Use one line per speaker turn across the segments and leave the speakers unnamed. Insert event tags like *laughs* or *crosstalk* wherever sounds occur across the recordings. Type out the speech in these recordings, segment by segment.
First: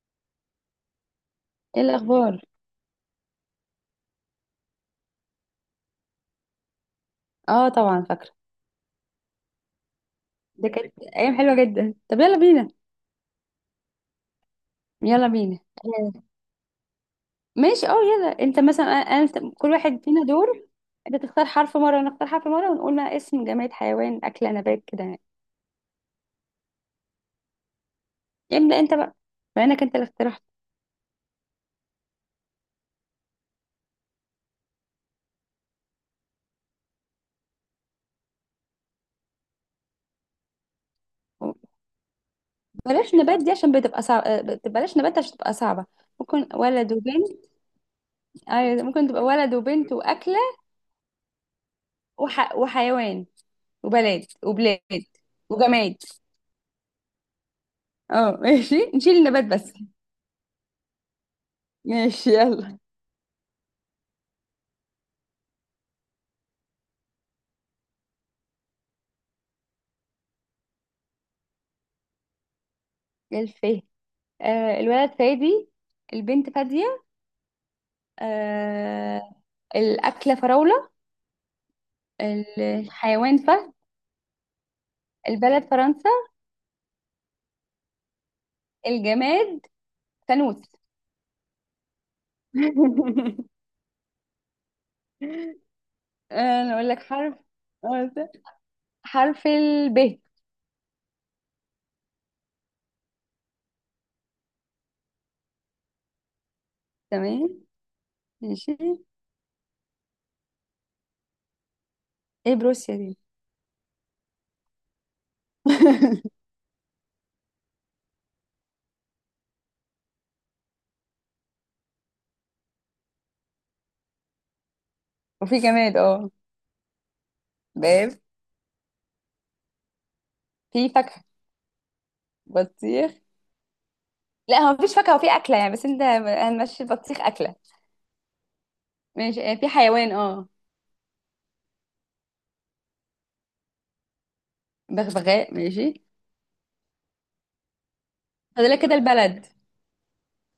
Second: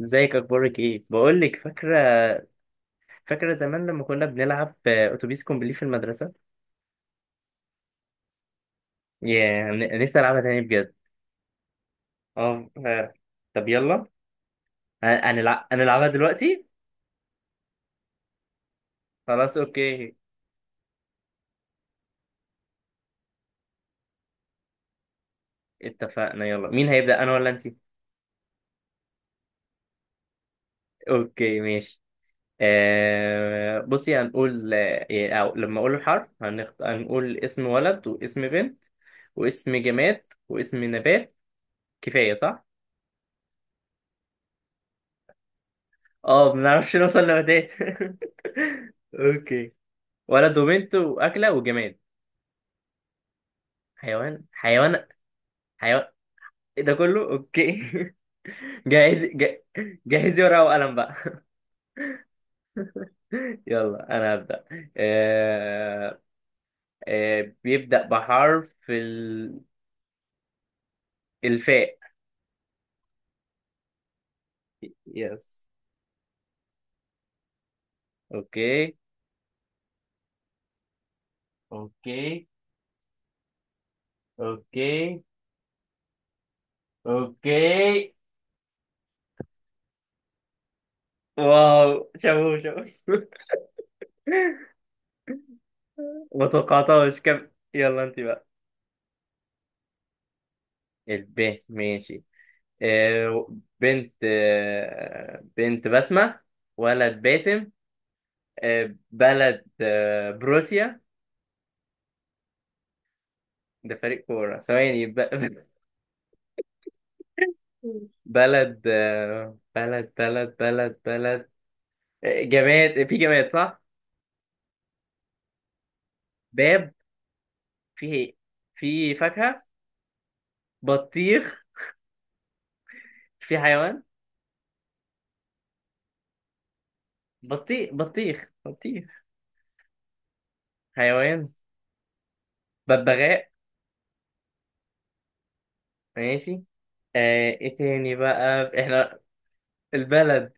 ازيك، اخبارك ايه؟ بقول لك،
ايه
فاكره
الاخبار؟
فاكره زمان لما كنا بنلعب اتوبيس كومبلي في المدرسه.
اه، طبعا فاكره.
يا نفسي العبها تاني
ده كانت
بجد.
ايام حلوه جدا، طب يلا بينا.
اه، فعلا. طب يلا. ه-
يلا بينا.
هنلعبها
آه،
دلوقتي.
ماشي، اه، يلا انت مثلا
خلاص،
كل واحد
اوكي.
فينا دور. انت تختار حرف مره وانا اختار حرف مره، ونقول ما اسم جماد، حيوان، اكله، نبات، كده يعني.
اتفقنا، يلا مين هيبدا، انا ولا انت؟
ابدا انت بقى، بما انك انت اللي اقترحت.
اوكي، ماشي. بصي، هنقول آه، إيه، أو لما اقول الحرف هنقول اسم ولد واسم بنت واسم جماد واسم نبات، كفايه صح؟
بلاش نبات دي عشان بتبقى صعبه، بلاش نبات عشان بتبقى صعبه.
اه،
ممكن
ما
ولد
بنعرفش نوصل
وبنت.
لنباتات. *laughs*
ايوه، ممكن تبقى ولد
اوكي.
وبنت واكله.
ولد وبنت واكله وجماد.
وحيوان، وبلد
حيوان،
وبلاد،
حيوان،
وجماد.
حيوان. إيه ده كله؟ اوكي. *laughs*
اه، ماشي، نشيل
جاهز.
النبات بس.
جهزي ورقه وقلم بقى.
ماشي، يلا.
*laughs* يلا، انا هبدا. آه... بيبدا بحرف الفاء.
للفه. الولد
يس.
فادي. البنت فادية.
اوكي،
آه. الأكلة فراولة.
اوكي،
الحيوان فهد.
اوكي،
البلد فرنسا.
اوكي.
الجماد فانوس. *laughs*
واو، شابو شابو. *laughs* ما
أنا أقول لك
توقعتهاش
حرف.
كم. يلا
آه،
انت بقى.
حرف الب.
الب، ماشي. آه، بنت بسمة. ولد
تمام.
باسم.
ماشي.
بلد بروسيا.
ايه بروسيا دي؟
ده فريق كورة، ثواني. *laughs*
*laughs*
بلد آه، بلد بلد بلد بلد. جماد، في جماد صح؟
وفي جماد، اه.
باب. في
باب.
إيه؟ في فاكهة.
في فاكهة.
بطيخ.
بطيخ.
في حيوان.
لا، هو مفيش فاكهة وفي أكلة يعني، بس انت هنمشي البطيخ أكلة.
بطيخ، بطيخ، بطيخ.
ماشي، في حيوان، اه.
حيوان. ببغاء.
بغبغاء، ماشي.
ماشي. ايه تاني
فاضل
بقى
لك كده
احنا؟
البلد.
البلد.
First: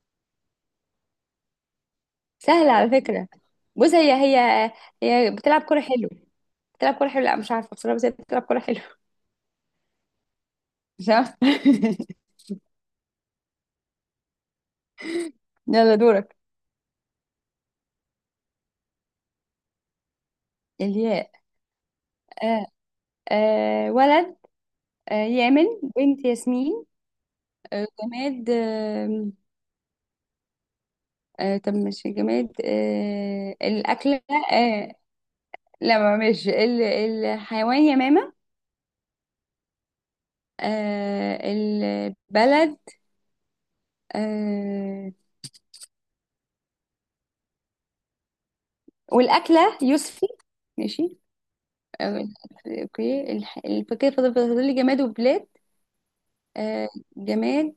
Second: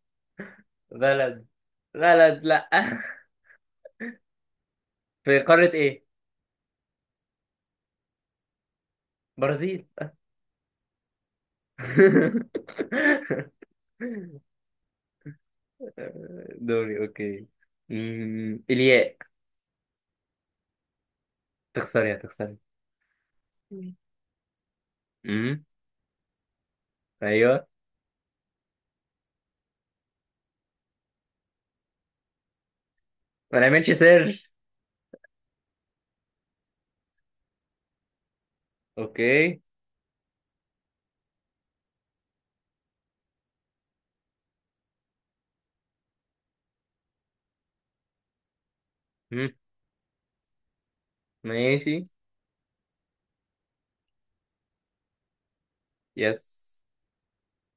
بلد بلد، لا.
سهلة على
*laughs*
فكرة. بص، هي
في
بتلعب
قارة
كورة
ايه؟
حلو. بتلعب كورة حلو، لا مش عارفة بصراحة، بس هي بتلعب كورة حلو. *laughs*
برازيل.
مش عارفة.
*laughs*
*laughs* يلا، دورك.
دوري، اوكي. الياء.
الياء.
تخسري، هتخسري.
آه ولد.
امم.
يامن. بنت ياسمين.
ايوه.
جماد، آه. طب، مش جماد،
ما نعملش
الأكلة.
سيرش.
آه. لا، ما مش الحيوان يمامة.
اوكي.
البلد. آه.
أمم،
والأكلة يوسفي. ماشي.
ماشي.
اوكي، الفاكهة، فاضل لي جماد وبلاد.
يس.
آه جماد.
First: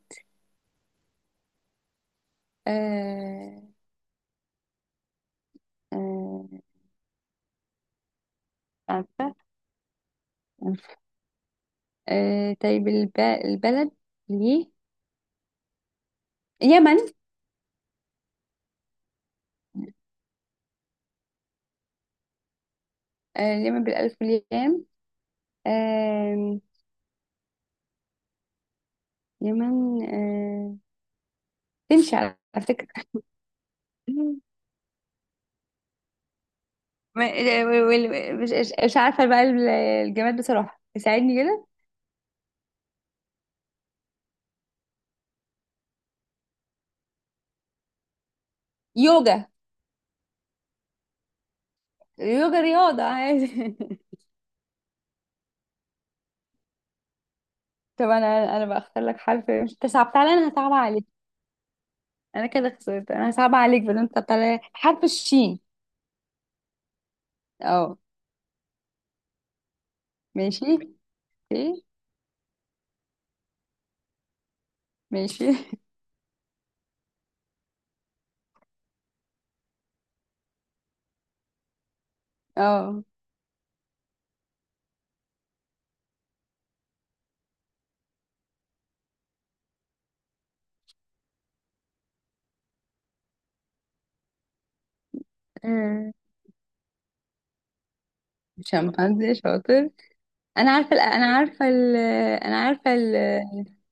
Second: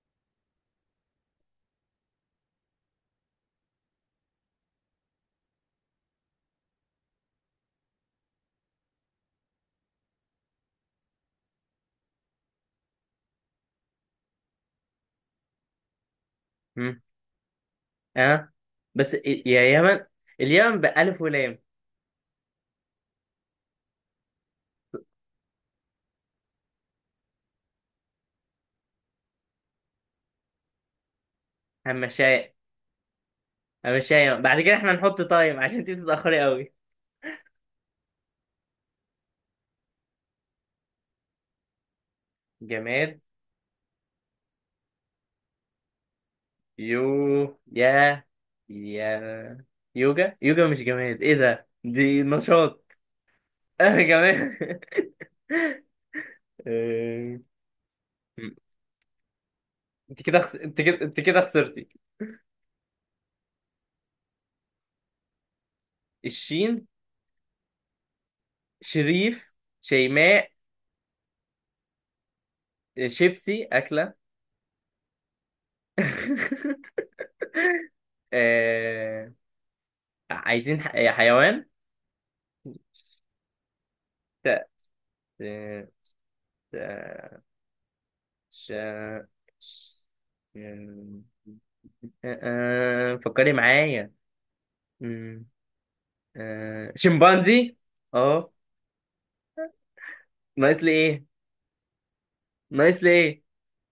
آه آه عارفة. طيب، البلد. ليه؟ يمن.
أمم، اه. بس يا يمن، اليمن بألف ولام.
اليمن بالألف واليام. آه. يمن، آه. تمشي على
همشاية.
فكرة.
همشاية
*laughs*
بعد كده احنا نحط تايم عشان انت بتتأخري قوي.
ما- مش عارفة بقى. الجماد بصراحة ساعدني كده.
جماد. يو يا
يوجا.
يا يوجا. يوجا مش جماد، ايه ده، دي
يوجا
نشاط.
رياضة عادي.
انا
*laughs*
جماد. *laughs* آه،
طب، أنا بختار لك حرف، مش تصعب،
انت
تعالى
كده
أنا
خس...
هصعب
انت كده
عليك.
انت كده خسرتي.
انا كده خسرت، انا صعب عليك، بل انت طلع حرف الشين.
الشين.
اه،
شريف. شيماء.
ماشي. اوكي.
شيبسي اكله.
ماشي. *laughs*
*laughs* آه، عايزين حيوان.
اه.
ت... ت... ت... ش... ش... آه، آه، فكري معايا.
آه،
شمبانزي، اه.
شمبانزي شاطر. انا
ناقص
عارفه
لي
ال-
ايه؟
انا عارفه ال... انا عارفه
ناقص لي
ال...
ايه؟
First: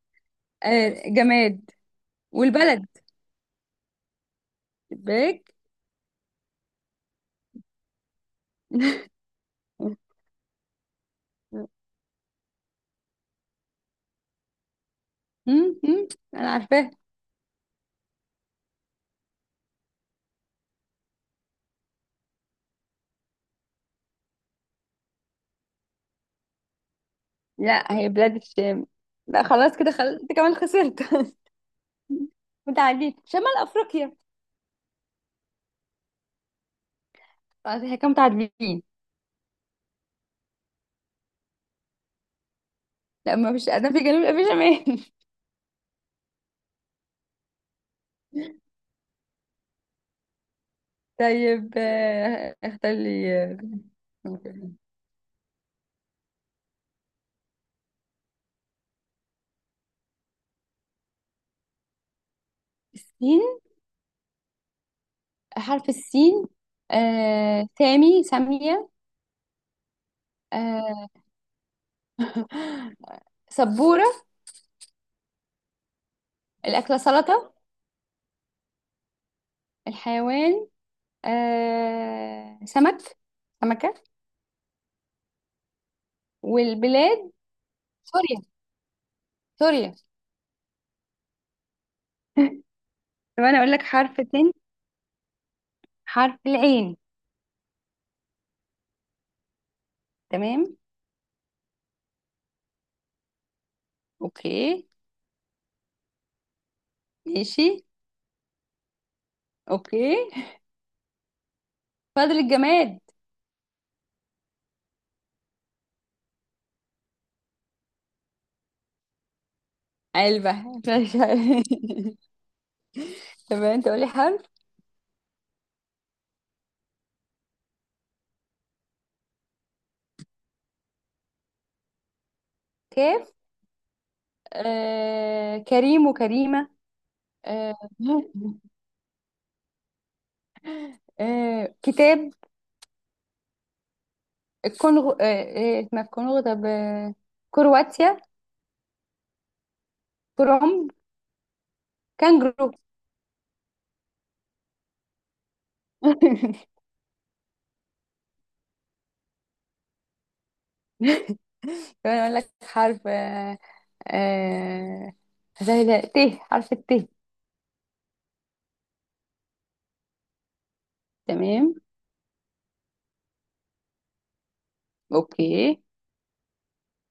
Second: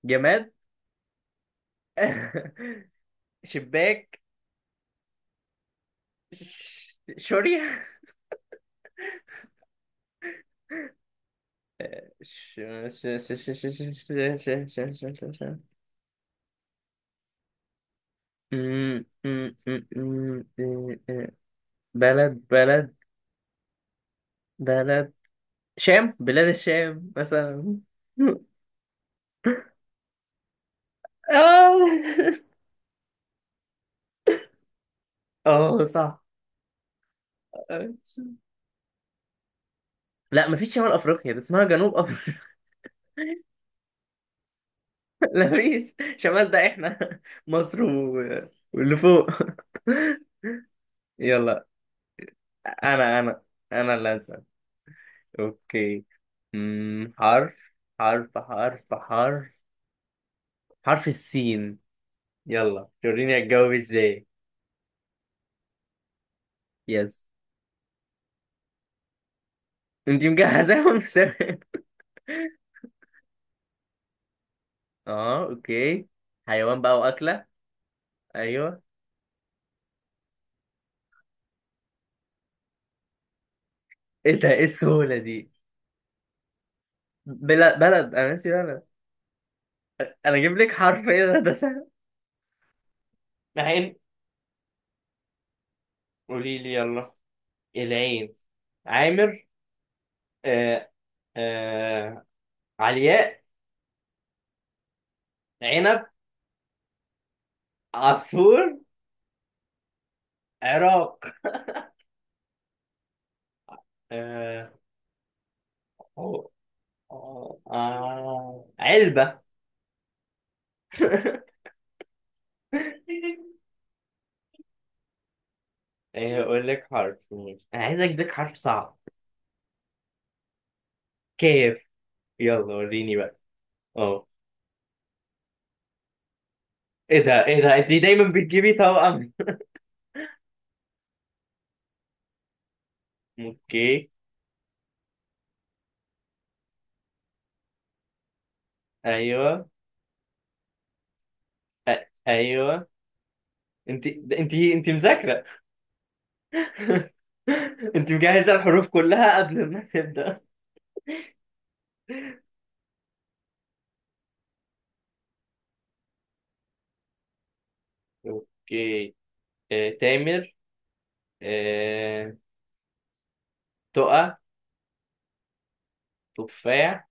جماد.
جماد. والبلد.
*laughs* شباك.
باك.
شوري. ش... ش... ش... ش... ش... ش... ش... ش... ش... ش... ش...
مم، مم، انا عارفاها.
م- م- م- م- م- م- بلد بلد. بلد. شام، بلاد الشام مثلا.
لا، هي بلاد
*laughs*
الشام. لا، خلاص كده، خلاص انت كمان خسرت. *laughs*
اه.
متعادلين، شمال افريقيا.
*laughs* اه، صح.
خلاص، احنا كده متعادلين.
لا، مفيش شمال افريقيا، ده اسمها جنوب.
لا، ما فيش، ادنى في جنوب، لا في شمال.
لا، مفيش شمال، ده احنا مصر و... واللي فوق. يلا.
طيب، اختار
انا انا
لي. آه،
انا اللي هسأل. اوكي. أمم، حرف حرف حرف حرف حرف السين. يلا،
السين.
وريني هتجاوب ازاي.
حرف السين.
يس.
سامي سامية.
انت مجهزاهم.
آه،
*laughs*
سبورة.
اه، اوكي. حيوان
الأكلة
بقى واكله.
سلطة.
ايوه.
الحيوان، سمك. سمكة.
ايه ده، ايه السهوله دي؟
والبلاد
بلد، انا
سوريا،
ناسي بلد.
سوريا.
انا اجيب لك حرف، ايه ده سهل.
طب أنا أقول لك
العين.
حرف تاني. حرف
قولي لي،
العين.
يلا. العين. عامر.
تمام.
آه آه علياء.
أوكي.
عنب.
ماشي.
عصفور.
أوكي.
عراق.
فاضل الجماد.
آه آه علبة.
علبة. *laughs*
*laughs*
طب، أنت قولي حرف.
أقول لك حرف، ماشي. أنا عايز أديك حرف صعب. كيف. يلا، وريني
كاف.
بقى. أه.
كريم وكريمة.
إيه ده، إيه
آه.
ده، أنت دايما
*laughs*
بتجيبي توأم.
كتاب.
*laughs* أوكي.
الكونغو، ما في كونغو، طب، آه. كرواتيا.
أيوه.
كروم. كانجرو.
أيوه. أنت مذاكرة.
*laughs*
*laughs* أنت مجهزة الحروف كلها قبل ما تبدأ.
كمان اقول لك حرف. آه زي ده ت، حرف الت.
اوكي. تامر.
تمام.
آه، تقى.
اوكي.
تفاح.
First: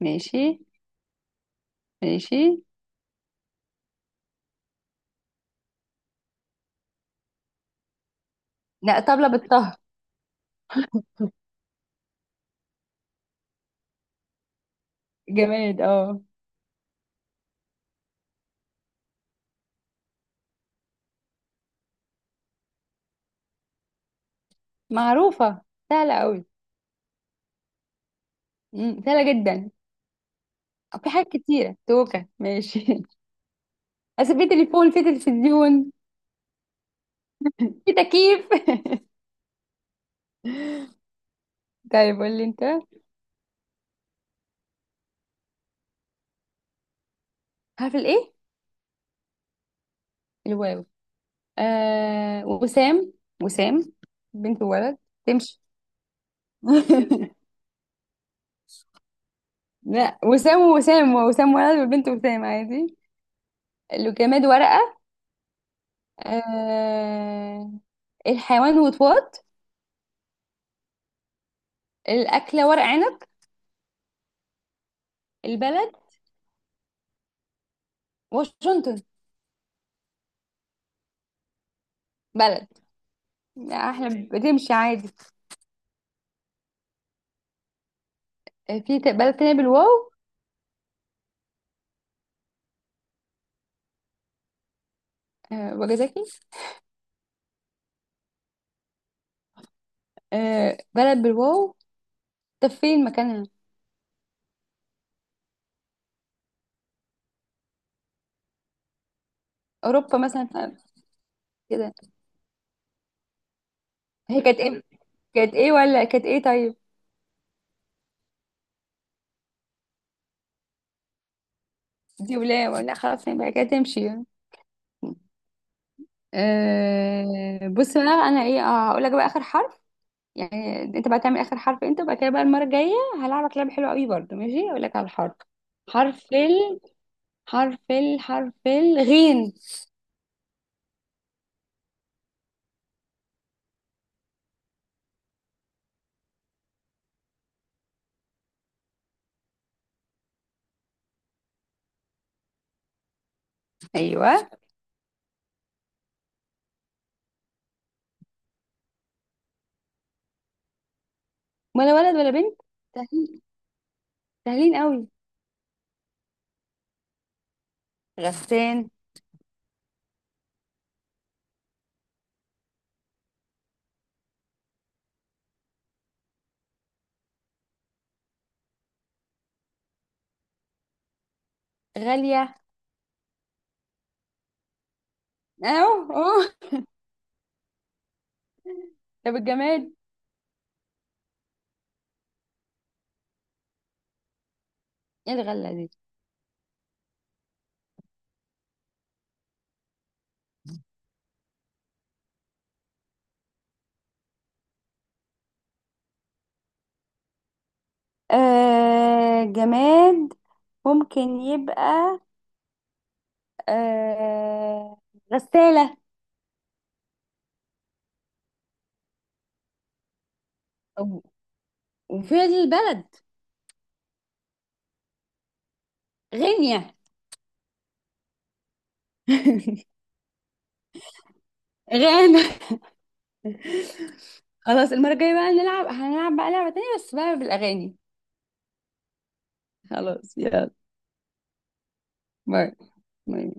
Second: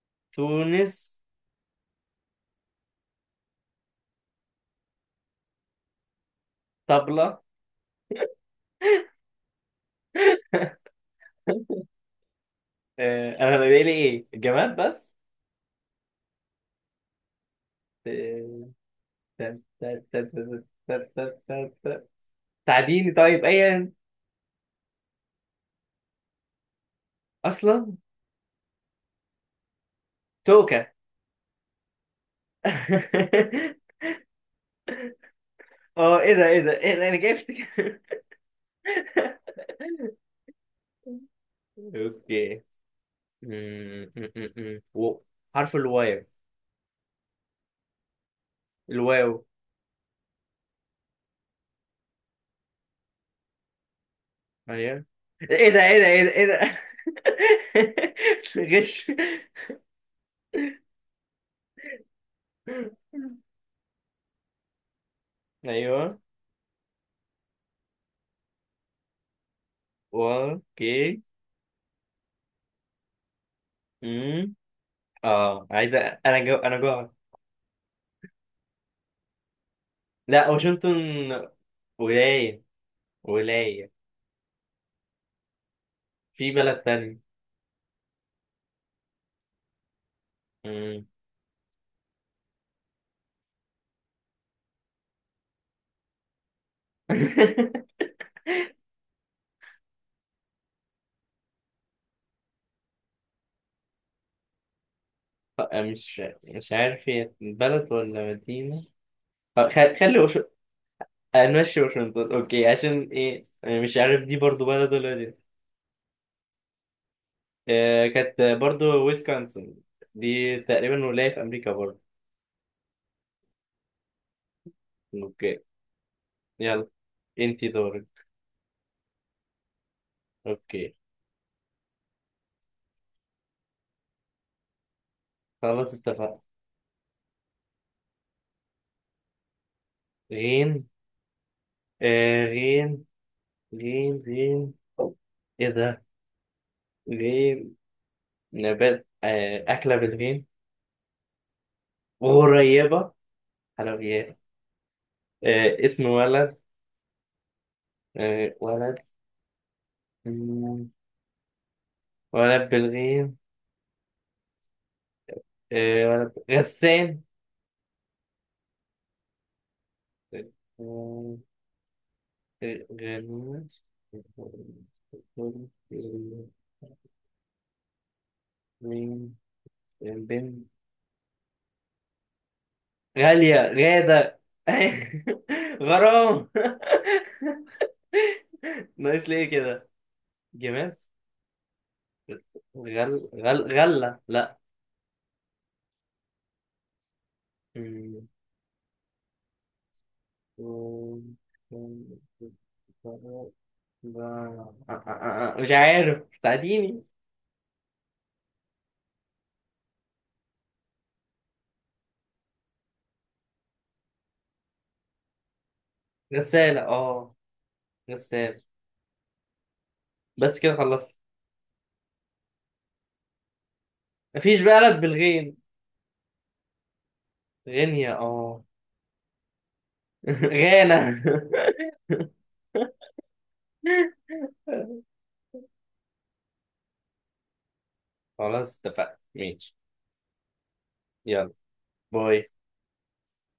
ماشي.
تونس.
ماشي.
طبلة.
لا، طبلة بالطه.
أنا بقى لي إيه، الجماد بس.
جماد، اه.
آه، تا- تا- تا- تا- تا- تا- تا- تا- تعديني طيب، أيا
معروفة. سهلة قوي.
أصلا.
سهلة جدا.
توكة.
في حاجات كتيرة، توكة ماشي. *laughs*
*laughs*
بس في تليفون، في تلفزيون.
اه، ايه ده، ايه ده، ايه ده، انا جبت.
في
*laughs*
تكييف. *laughs* طيب، قول لي
اوكي.
انت.
أمم، أمم، أمم. و- حرف الواو.
حرف الايه؟
الواو.
الواو. وسام. وسام. بنت وولد.
ايوه.
تمشي.
ايه ده، ايه ده، ايه ده، ايه ده.
*laughs*
*laughs* غش.
لا، وسام ووسام، وسام ولد والبنت وسام، عادي. لو جماد، ورقة.
ايوه.
آه. الحيوان وطواط.
اوكي.
الأكلة ورق عنب.
امم. اه، عايز
البلد
انا جوع.
واشنطن.
لا واشنطن. ولاية.
بلد. لا،
ولاية.
احنا بتمشي عادي.
في بلد تاني.
في بلد تانية بالواو.
امم.
وجزاكي.
*laughs*
بلد بالواو. طب فين مكانها؟
مش عارف هي بلد ولا مدينة. خلي
أوروبا مثلا.
نمشي
كده.
واشنطن، اوكي. عشان ايه يعني؟ مش عارف دي
هي كانت
برضو
ايه؟
بلد، ولا دي.
كانت ايه ولا كانت ايه؟ طيب.
كانت برضو ويسكونسن. دي تقريبا ولاية في امريكا برضو.
دي ولا خلاص، يبقى كده تمشي.
اوكي. يلا. انتي
أه، بص بقى.
دورك.
انا ايه؟ هقول لك بقى اخر حرف. يعني
اوكي.
انت بقى تعمل اخر حرف انت، وبعد كده بقى المره الجايه. هلعبك لعبه حلوه قوي برضه، ماشي اقول لك على الحرف.
خلاص،
حرف
اتفقنا.
ال حرف الغين.
غين. آه غيم غيم غيم. ايه ده؟ غيم. نبات، أكلة بالغيم. غريبة. حلويات.
ايوه.
اسم ولد. ولد. مم.
ولا ولد ولا بنت؟
ولد بالغيم.
سهلين. سهلين قوي.
ولد غسان.
غسان.
آه، غنوش. غيم. بنت.
غاليه.
غالية، غادة، *laughs*
اهو اهو.
غرام. *laughs* ناقص
طب
ليه كده.
الجماد.
جمال. غل غل غلة، لا.
ايه الغله دي؟
مم. مش عارف، ساعديني.
أه، جماد ممكن يبقى، أه غسالة.
غسالة، اه. غسالة. بس كده خلصت.
و- وفين البلد؟
مفيش بلد بالغين.
غينيا.
غينيا، اه.
*laughs*
*laughs* غانا.
غانا. خلاص،
*laughs*
المرة الجاية بقى هنلعب بقى لعبة تانية، بس بقى بالأغاني.
خلاص، اتفقنا ماشي.
خلاص، يلا.
يلا. باي.
باي. باي.